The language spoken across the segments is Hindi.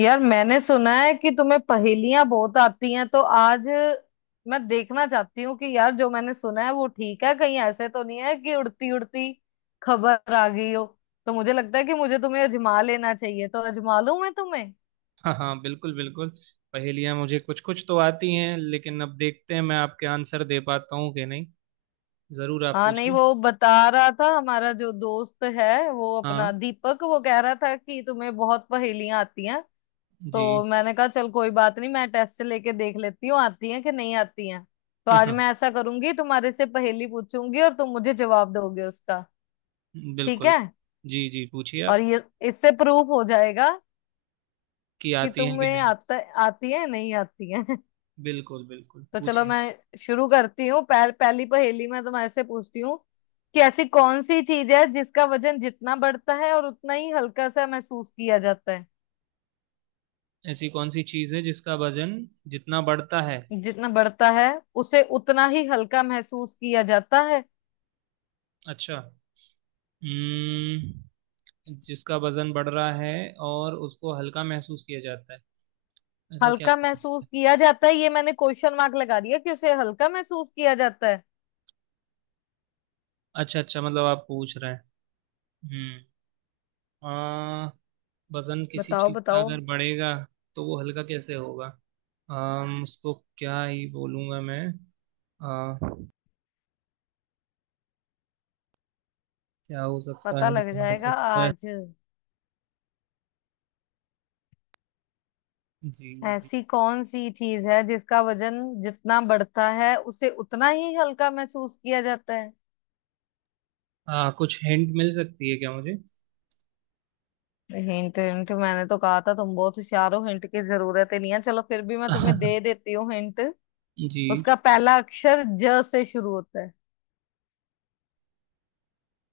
यार मैंने सुना है कि तुम्हें पहेलियां बहुत आती हैं तो आज मैं देखना चाहती हूँ कि यार जो मैंने सुना है वो ठीक है। कहीं ऐसे तो नहीं है कि उड़ती उड़ती खबर आ गई हो। तो मुझे लगता है कि मुझे तुम्हें अजमा लेना चाहिए, तो अजमा लूं मैं तुम्हें। हाँ हाँ, बिल्कुल बिल्कुल। पहेलियाँ मुझे कुछ कुछ तो आती हैं, लेकिन अब देखते हैं मैं आपके आंसर दे पाता हूँ कि नहीं। जरूर, आप हाँ नहीं, पूछिए। वो बता रहा था हमारा जो दोस्त है, वो अपना हाँ दीपक, वो कह रहा था कि तुम्हें बहुत पहेलियां आती हैं। जी। तो मैंने कहा चल कोई बात नहीं, मैं टेस्ट लेके देख लेती हूँ आती हैं कि नहीं आती हैं। तो आज मैं ऐसा करूंगी, तुम्हारे से पहेली पूछूंगी और तुम मुझे जवाब दोगे उसका। ठीक बिल्कुल। है। जी जी, पूछिए और आप। ये, इससे प्रूफ हो जाएगा कि कि आती हैं कि तुम्हें नहीं। आता, आती है नहीं आती है। बिल्कुल बिल्कुल, तो चलो पूछिए। मैं शुरू करती हूँ। पहली पहेली मैं तुम्हारे से पूछती हूँ कि ऐसी कौन सी चीज है जिसका वजन जितना बढ़ता है और उतना ही हल्का सा महसूस किया जाता है। ऐसी कौन सी चीज़ है जिसका वजन जितना बढ़ता है। जितना बढ़ता है उसे उतना ही हल्का महसूस किया जाता है। अच्छा। हम्म। जिसका वजन बढ़ रहा है और उसको हल्का महसूस किया जाता है, ऐसा क्या हल्का हो सकता महसूस है। किया जाता है, ये मैंने क्वेश्चन मार्क लगा दिया कि उसे हल्का महसूस किया जाता है। अच्छा अच्छा, मतलब आप पूछ रहे हैं। हम्म। वजन किसी बताओ चीज का बताओ। अगर बढ़ेगा तो वो हल्का कैसे होगा। अम उसको क्या ही बोलूँगा मैं। अ, क्या हो सकता पता है, लग क्या हो जाएगा सकता है। आज। जी जी। ऐसी कौन सी चीज है जिसका वजन जितना बढ़ता है उसे उतना ही हल्का महसूस किया जाता है। कुछ हिंट मिल सकती है क्या मुझे। हिंट हिंट, मैंने तो कहा था तुम बहुत होशियार हो, हिंट की जरूरत ही नहीं है। चलो फिर भी मैं तुम्हें दे देती हूँ हिंट। जी। उसका पहला अक्षर ज से शुरू होता है।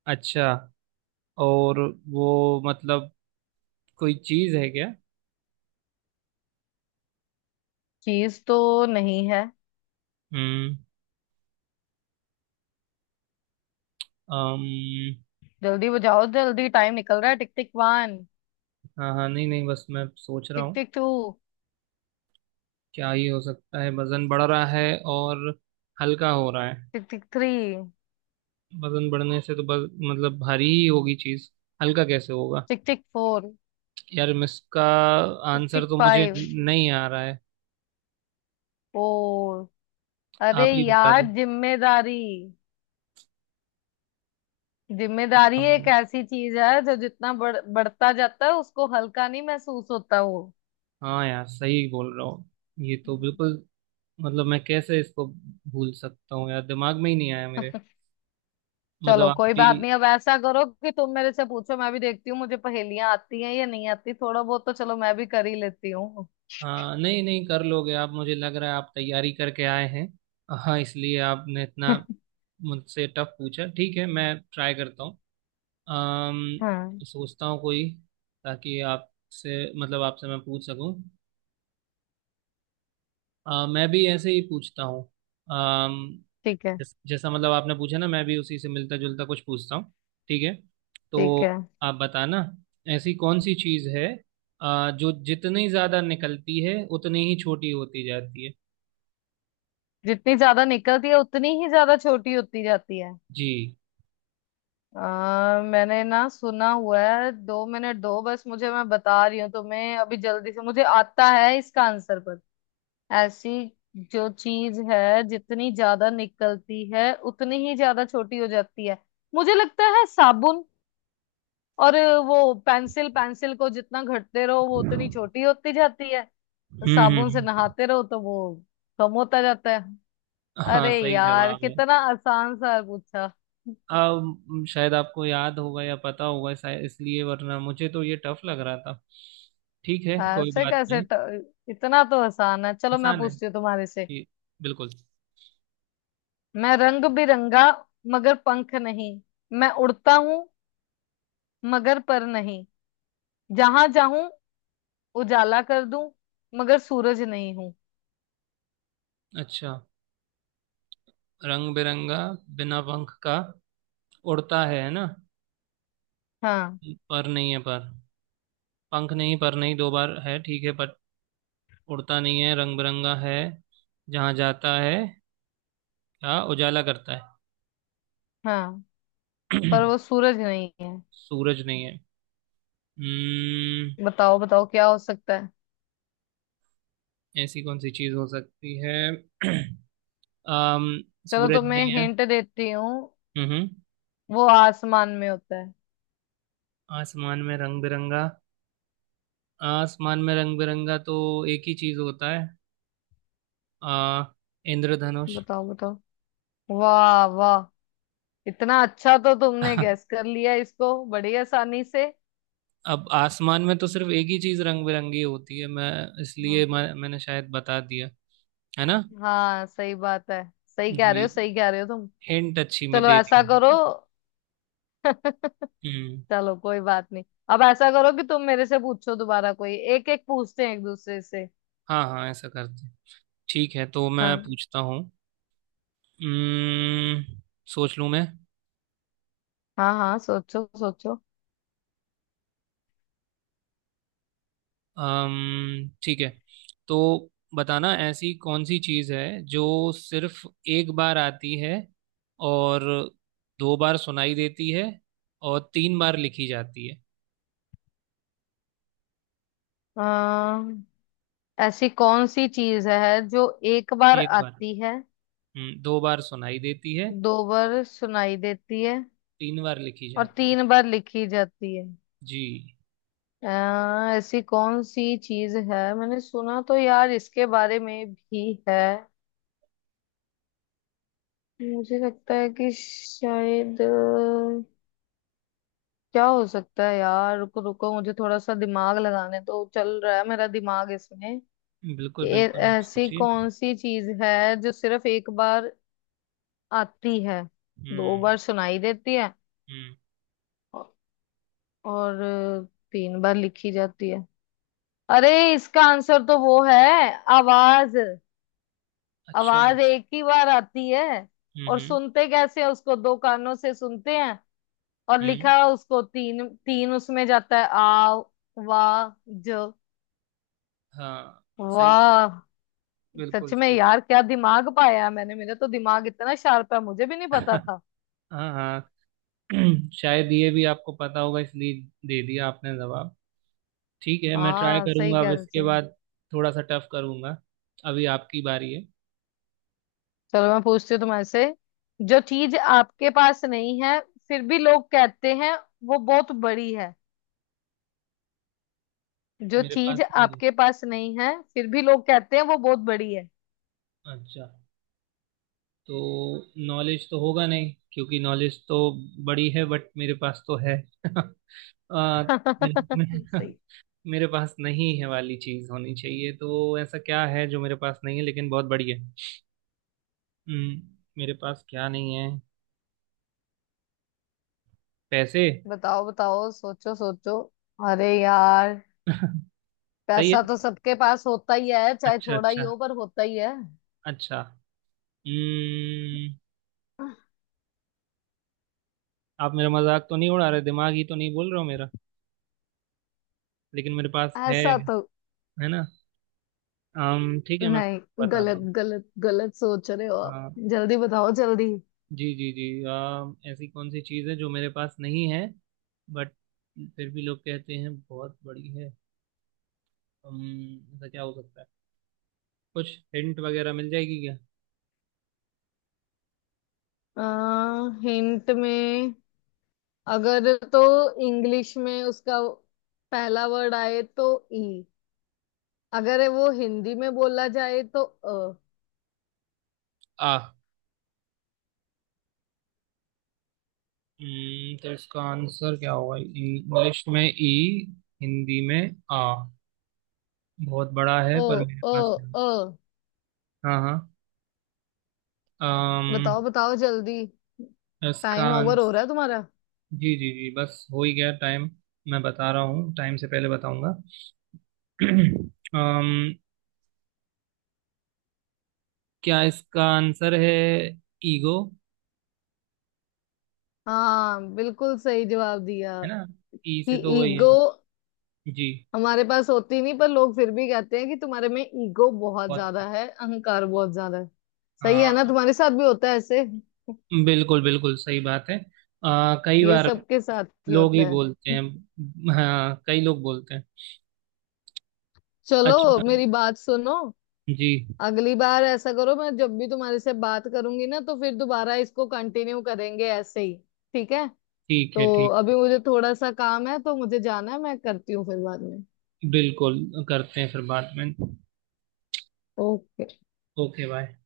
अच्छा। और वो मतलब कोई चीज है क्या। चीज तो नहीं है। हम्म। अम, जल्दी बजाओ जल्दी, टाइम निकल रहा है। टिक टिक वन। हाँ हाँ, नहीं नहीं, बस मैं सोच रहा टिक हूँ। Tick two. क्या ही हो सकता है, वजन बढ़ रहा है और हल्का हो रहा है। टिक टिक थ्री। वजन बढ़ने से तो बस मतलब भारी ही होगी चीज, हल्का कैसे होगा। टिक टिक फोर। यार इसका टिक आंसर टिक तो मुझे फाइव। नहीं आ रहा है, फोर। आप अरे ही बता यार, दो। जिम्मेदारी। जिम्मेदारी एक हाँ ऐसी चीज है जो जितना बढ़ता जाता है उसको हल्का नहीं महसूस होता वो। हाँ, यार सही बोल रहा हूँ, ये तो बिल्कुल मतलब मैं कैसे इसको भूल सकता हूँ यार, दिमाग में ही नहीं आया मेरे, मतलब चलो आप कोई भी। बात नहीं, अब ऐसा करो कि तुम मेरे से पूछो। मैं भी देखती हूँ मुझे पहेलियां आती हैं या नहीं आती, थोड़ा बहुत तो चलो मैं भी कर ही लेती हूँ। हाँ, नहीं नहीं, कर लोगे आप, मुझे लग रहा है आप तैयारी करके आए हैं। हाँ, इसलिए आपने इतना मुझसे टफ पूछा। ठीक है, मैं ट्राई करता हूँ। हाँ। सोचता हूँ कोई, ताकि आपसे मतलब आपसे मैं पूछ सकूं। मैं भी ऐसे ही पूछता हूँ। अम्म ठीक है। जैसा मतलब आपने पूछा ना, मैं भी उसी से मिलता जुलता कुछ पूछता हूँ। ठीक है तो ठीक है। आप बताना, ऐसी कौन सी चीज़ है जो जितनी ज़्यादा निकलती है उतनी ही छोटी होती जाती है। जितनी ज्यादा निकलती है उतनी ही ज्यादा छोटी होती जाती है। जी। मैंने ना सुना हुआ है, दो मिनट दो बस मुझे, मैं बता रही हूँ तुम्हें अभी जल्दी से, मुझे आता है इसका आंसर पर। ऐसी जो चीज है जितनी ज्यादा निकलती है उतनी ही ज्यादा छोटी हो जाती है। मुझे लगता है साबुन। और वो पेंसिल पेंसिल को जितना घटते रहो वो उतनी छोटी होती जाती है। हम्म हम्म साबुन से हम्म। नहाते रहो तो वो कम होता जाता है। हाँ अरे सही यार, जवाब है। कितना आसान सा पूछा। अब शायद आपको याद होगा या पता होगा शायद, इसलिए, वरना मुझे तो ये टफ लग रहा था। ठीक है, कोई ऐसे बात कैसे नहीं। इतना तो आसान है। चलो मैं आसान है पूछती हूँ तुम्हारे से। जी, बिल्कुल। मैं रंग बिरंगा, मगर पंख नहीं। मैं उड़ता हूँ, मगर पर नहीं। जहां जाऊं उजाला कर दूं, मगर सूरज नहीं हूं। अच्छा, रंग बिरंगा, बिना पंख का उड़ता है ना। हाँ। पर नहीं है, पर पंख नहीं पर नहीं दो बार है, ठीक है। पर उड़ता नहीं है, रंग बिरंगा है। जहाँ जाता है, क्या उजाला करता है। हाँ। पर वो सूरज नहीं है। सूरज नहीं है। हम्म। बताओ बताओ, क्या हो सकता है। ऐसी कौन सी चीज हो सकती है। अम चलो सूरज तुम्हें नहीं है। हिंट देती हूँ। हम्म। वो आसमान में होता है। आसमान में रंग बिरंगा। आसमान में रंग बिरंगा तो एक ही चीज होता है, आ इंद्रधनुष। बताओ बताओ। वाह वाह। इतना अच्छा तो तुमने गैस कर लिया इसको बड़ी आसानी से। अब आसमान में तो सिर्फ एक ही चीज रंग बिरंगी होती है, मैं इसलिए हाँ, मैंने शायद बता दिया, है ना। हाँ, सही बात है। सही कह रहे जी। हो, सही कह रहे हो तुम। हिंट अच्छी में चलो दे ऐसा करो। दिया। हम्म। चलो कोई बात नहीं। अब ऐसा करो कि तुम मेरे से पूछो दोबारा, कोई एक एक पूछते हैं एक दूसरे से। हाँ हाँ, ऐसा करते हैं। ठीक है, तो मैं हाँ पूछता हूँ। हम्म सोच लूँ मैं। हाँ। हाँ, सोचो सोचो। ठीक है, तो बताना, ऐसी कौन सी चीज है जो सिर्फ एक बार आती है, और दो बार सुनाई देती है, और तीन बार लिखी जाती है। अम्म, ऐसी कौन सी चीज है जो एक बार एक बार। आती है, हम्म। दो बार सुनाई देती है। दो बार सुनाई देती है तीन बार लिखी और जाती है। तीन बार लिखी जाती है। जी। ऐसी कौन सी चीज है, मैंने सुना तो यार इसके बारे में भी है। मुझे लगता है कि शायद क्या हो सकता है यार, रुको रुको, मुझे थोड़ा सा दिमाग लगाने, तो चल रहा है मेरा दिमाग इसमें। बिल्कुल बिल्कुल, आप ऐसी सोचिए। कौन सी चीज है जो सिर्फ एक बार आती है, दो हम्म। बार सुनाई देती है हम्म। औ- और तीन बार लिखी जाती है। अरे, इसका आंसर तो वो है, आवाज। अच्छा। आवाज एक ही बार आती है। हम्म और हम्म सुनते कैसे हैं, उसको दो कानों से सुनते हैं। और हम्म। लिखा उसको तीन तीन उसमें जाता है आ वाह। ज, हाँ सही, वाह। सच बिल्कुल में सही। यार, क्या दिमाग पाया है मैंने, मेरा तो दिमाग इतना शार्प है, मुझे भी नहीं पता था। हाँ हाँ। शायद ये भी आपको पता होगा, इसलिए दे दिया आपने जवाब। ठीक है, मैं ट्राई हाँ, सही करूंगा अब कह रहे इसके थे। बाद, थोड़ा सा टफ करूंगा। अभी आपकी बारी है। चलो मैं पूछती हूँ तुम्हारे से। जो चीज आपके पास नहीं है, फिर भी लोग कहते हैं वो बहुत बड़ी है। जो मेरे पास चीज नहीं है, आपके पास नहीं है, फिर भी लोग कहते हैं वो बहुत बड़ी है। अच्छा। तो नॉलेज तो होगा नहीं, क्योंकि नॉलेज तो बड़ी है, बट मेरे पास तो है। आ, मेरे सही। मेरे पास नहीं है वाली चीज होनी चाहिए, तो ऐसा क्या है जो मेरे पास नहीं है लेकिन बहुत बड़ी है। हम्म, मेरे पास क्या नहीं है, पैसे। बताओ बताओ, सोचो सोचो। अरे यार, सही है। पैसा तो सबके पास होता ही है, चाहे अच्छा थोड़ा ही अच्छा। हो पर होता ही है। अच्छा। हम्म, आप मेरा मजाक तो नहीं उड़ा रहे, दिमाग ही तो नहीं बोल रहे हो मेरा, लेकिन मेरे पास है ऐसा तो है ना। ठीक है, मैं इसको नहीं। बताता गलत हूँ। गलत गलत सोच रहे हो आप। हाँ। जल्दी बताओ जल्दी। जी जी जी, ऐसी कौन सी चीज़ है जो मेरे पास नहीं है, बट फिर भी लोग कहते हैं बहुत बड़ी है। ऐसा क्या हो सकता है, कुछ हिंट वगैरह मिल जाएगी क्या। आ, हिंट में, अगर तो इंग्लिश में उसका पहला वर्ड आए तो ई। अगर वो हिंदी में बोला जाए तो अ। आ तो इसका आंसर क्या होगा, इंग्लिश में ई, हिंदी में आ, बहुत बड़ा है ओ। पर मेरे ओ। पास नहीं। ओ। हाँ हाँ। अम, बताओ बताओ जल्दी। इसका टाइम ओवर हो आंसर। रहा है तुम्हारा। जी जी जी, बस हो ही गया टाइम, मैं बता रहा हूँ, टाइम से पहले बताऊंगा। अम, क्या इसका आंसर है, ईगो। हाँ, बिल्कुल सही जवाब दिया। है ना, ई कि से तो वही है। ईगो जी। हमारे पास होती नहीं, पर लोग फिर भी कहते हैं कि तुम्हारे में ईगो बहुत बहुत, ज्यादा है, अहंकार बहुत ज्यादा है। सही है ना, हाँ, तुम्हारे साथ भी होता है ऐसे। बिल्कुल बिल्कुल सही बात है। कई ये बार सबके साथ ही लोग होता ही बोलते है। हैं, हाँ कई लोग बोलते हैं। चलो अच्छा। मेरी बात सुनो। जी अगली बार ऐसा करो, मैं जब भी तुम्हारे से बात करूंगी ना तो फिर दोबारा इसको कंटिन्यू करेंगे ऐसे ही, ठीक है। ठीक है, तो अभी ठीक। मुझे थोड़ा सा काम है, तो मुझे जाना है, मैं करती हूँ फिर बाद में। बिल्कुल, करते हैं फिर बाद में। ओके। Okay, bye.